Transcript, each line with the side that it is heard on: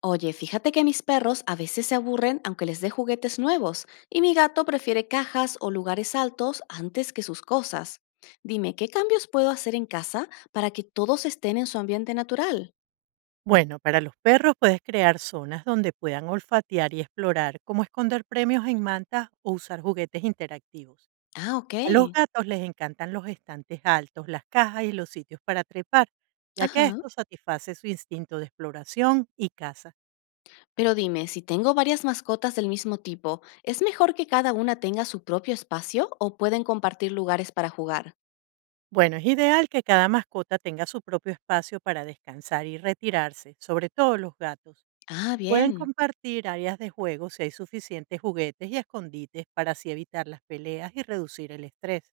left: Oye, fíjate que mis perros a veces se aburren aunque les dé juguetes nuevos, y mi gato prefiere cajas o lugares altos antes que sus cosas. Dime, ¿qué cambios puedo hacer en casa para que todos estén en su ambiente natural?
right: Bueno, para los perros puedes crear zonas donde puedan olfatear y explorar, como esconder premios en mantas o usar juguetes interactivos.
left: Ah, ok.
right: A los gatos les encantan los estantes altos, las cajas y los sitios para trepar, ya que
left: Ajá.
right: esto satisface su instinto de exploración y caza.
left: Pero dime, si tengo varias mascotas del mismo tipo, ¿es mejor que cada una tenga su propio espacio o pueden compartir lugares para jugar?
right: Bueno, es ideal que cada mascota tenga su propio espacio para descansar y retirarse, sobre todo los gatos.
left: Ah,
right: Pueden
left: bien.
right: compartir áreas de juego si hay suficientes juguetes y escondites para así evitar las peleas y reducir el estrés.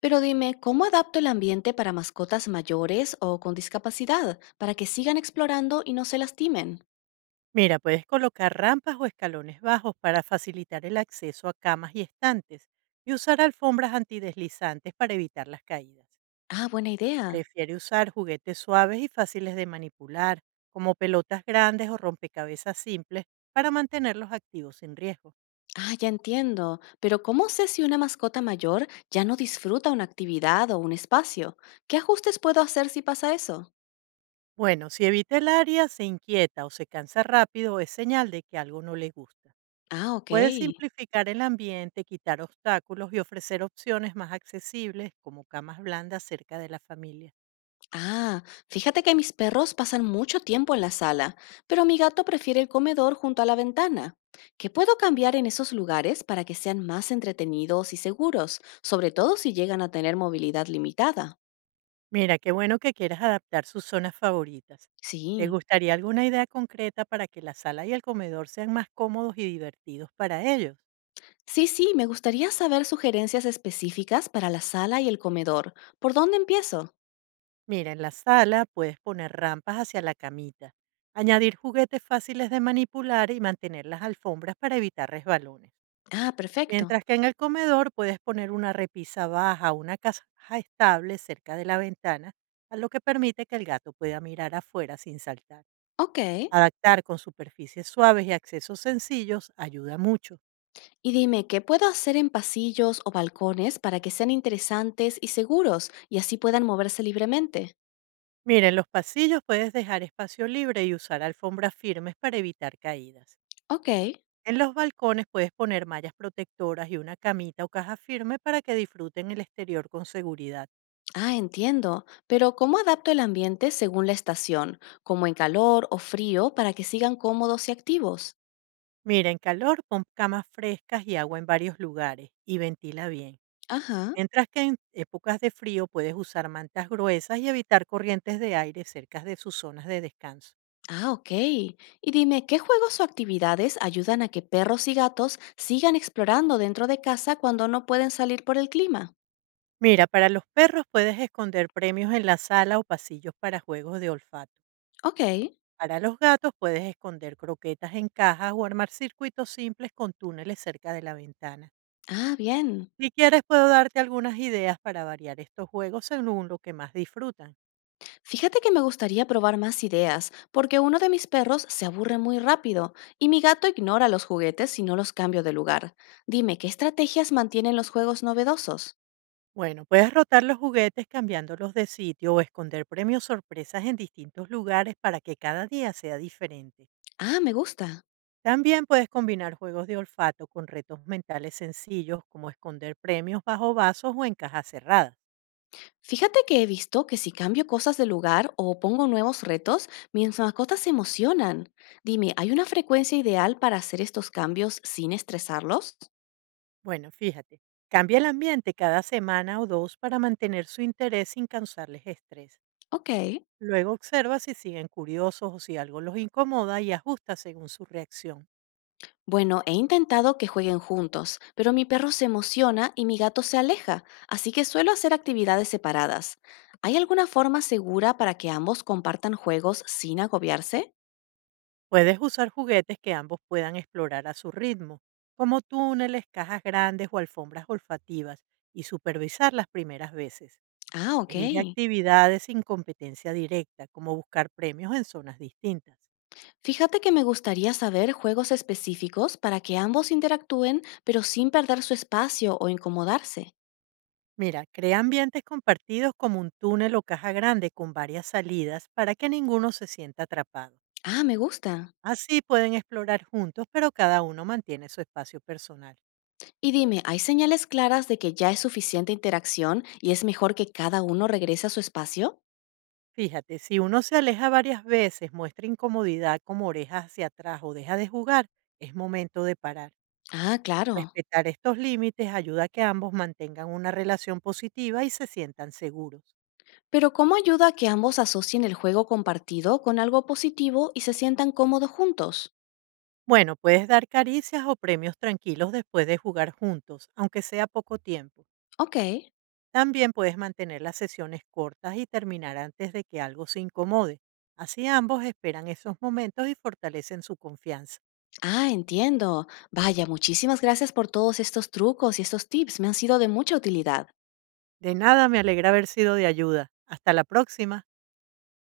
left: Pero dime, ¿cómo adapto el ambiente para mascotas mayores o con discapacidad para que sigan explorando y no se lastimen?
right: Mira, puedes colocar rampas o escalones bajos para facilitar el acceso a camas y estantes y usar alfombras antideslizantes para evitar las caídas.
left: Ah, buena idea.
right: Prefiere usar juguetes suaves y fáciles de manipular, como pelotas grandes o rompecabezas simples, para mantenerlos activos sin riesgo.
left: Ah, ya entiendo. Pero ¿cómo sé si una mascota mayor ya no disfruta una actividad o un espacio? ¿Qué ajustes puedo hacer si pasa eso?
right: Bueno, si evita el área, se inquieta o se cansa rápido, es señal de que algo no le gusta.
left: Ah, ok.
right: Puedes simplificar el ambiente, quitar obstáculos y ofrecer opciones más accesibles, como camas blandas cerca de la familia.
left: Ah, fíjate que mis perros pasan mucho tiempo en la sala, pero mi gato prefiere el comedor junto a la ventana. ¿Qué puedo cambiar en esos lugares para que sean más entretenidos y seguros, sobre todo si llegan a tener movilidad limitada?
right: Mira, qué bueno que quieras adaptar sus zonas favoritas. ¿Te
left: Sí.
right: gustaría alguna idea concreta para que la sala y el comedor sean más cómodos y divertidos para ellos?
left: Sí, sí, me gustaría saber sugerencias específicas para la sala y el comedor. ¿Por dónde empiezo?
right: Mira, en la sala puedes poner rampas hacia la camita, añadir juguetes fáciles de manipular y mantener las alfombras para evitar resbalones.
left: Ah, perfecto.
right: Mientras que en el comedor puedes poner una repisa baja una caja estable cerca de la ventana, a lo que permite que el gato pueda mirar afuera sin saltar.
left: Ok.
right: Adaptar con superficies suaves y accesos sencillos ayuda mucho.
left: Y dime, ¿qué puedo hacer en pasillos o balcones para que sean interesantes y seguros y así puedan moverse libremente?
right: Mira, en los pasillos puedes dejar espacio libre y usar alfombras firmes para evitar caídas.
left: Ok.
right: En los balcones puedes poner mallas protectoras y una camita o caja firme para que disfruten el exterior con seguridad.
left: Ah, entiendo. Pero ¿cómo adapto el ambiente según la estación, como en calor o frío, para que sigan cómodos y activos?
right: Mira, en calor pon camas frescas y agua en varios lugares y ventila bien.
left: Ajá.
right: Mientras que en épocas de frío puedes usar mantas gruesas y evitar corrientes de aire cerca de sus zonas de descanso.
left: Ah, ok. Y dime, ¿qué juegos o actividades ayudan a que perros y gatos sigan explorando dentro de casa cuando no pueden salir por el clima?
right: Mira, para los perros puedes esconder premios en la sala o pasillos para juegos de olfato.
left: Ok.
right: Para los gatos puedes esconder croquetas en cajas o armar circuitos simples con túneles cerca de la ventana.
left: Ah, bien.
right: Si quieres puedo darte algunas ideas para variar estos juegos según lo que más disfrutan.
left: Fíjate que me gustaría probar más ideas, porque uno de mis perros se aburre muy rápido y mi gato ignora los juguetes si no los cambio de lugar. Dime, ¿qué estrategias mantienen los juegos novedosos?
right: Bueno, puedes rotar los juguetes cambiándolos de sitio o esconder premios sorpresas en distintos lugares para que cada día sea diferente.
left: Ah, me gusta.
right: También puedes combinar juegos de olfato con retos mentales sencillos como esconder premios bajo vasos o en cajas cerradas.
left: Fíjate que he visto que si cambio cosas de lugar o pongo nuevos retos, mis mascotas se emocionan. Dime, ¿hay una frecuencia ideal para hacer estos cambios sin estresarlos?
right: Bueno, fíjate, cambia el ambiente cada semana o dos para mantener su interés sin causarles estrés.
left: Ok.
right: Luego observa si siguen curiosos o si algo los incomoda y ajusta según su reacción.
left: Bueno, he intentado que jueguen juntos, pero mi perro se emociona y mi gato se aleja, así que suelo hacer actividades separadas. ¿Hay alguna forma segura para que ambos compartan juegos sin agobiarse?
right: Puedes usar juguetes que ambos puedan explorar a su ritmo, como túneles, cajas grandes o alfombras olfativas, y supervisar las primeras veces.
left: Ah, ok.
right: Elige actividades sin competencia directa, como buscar premios en zonas distintas.
left: Fíjate que me gustaría saber juegos específicos para que ambos interactúen, pero sin perder su espacio o incomodarse.
right: Mira, crea ambientes compartidos como un túnel o caja grande con varias salidas para que ninguno se sienta atrapado.
left: Ah, me gusta.
right: Así pueden explorar juntos, pero cada uno mantiene su espacio personal.
left: Y dime, ¿hay señales claras de que ya es suficiente interacción y es mejor que cada uno regrese a su espacio?
right: Fíjate, si uno se aleja varias veces, muestra incomodidad como orejas hacia atrás o deja de jugar, es momento de parar.
left: Ah, claro.
right: Respetar estos límites ayuda a que ambos mantengan una relación positiva y se sientan seguros.
left: Pero ¿cómo ayuda a que ambos asocien el juego compartido con algo positivo y se sientan cómodos juntos?
right: Bueno, puedes dar caricias o premios tranquilos después de jugar juntos, aunque sea poco tiempo.
left: Ok.
right: También puedes mantener las sesiones cortas y terminar antes de que algo se incomode. Así ambos esperan esos momentos y fortalecen su confianza.
left: Ah, entiendo. Vaya, muchísimas gracias por todos estos trucos y estos tips. Me han sido de mucha utilidad.
right: De nada, me alegra haber sido de ayuda. Hasta la próxima.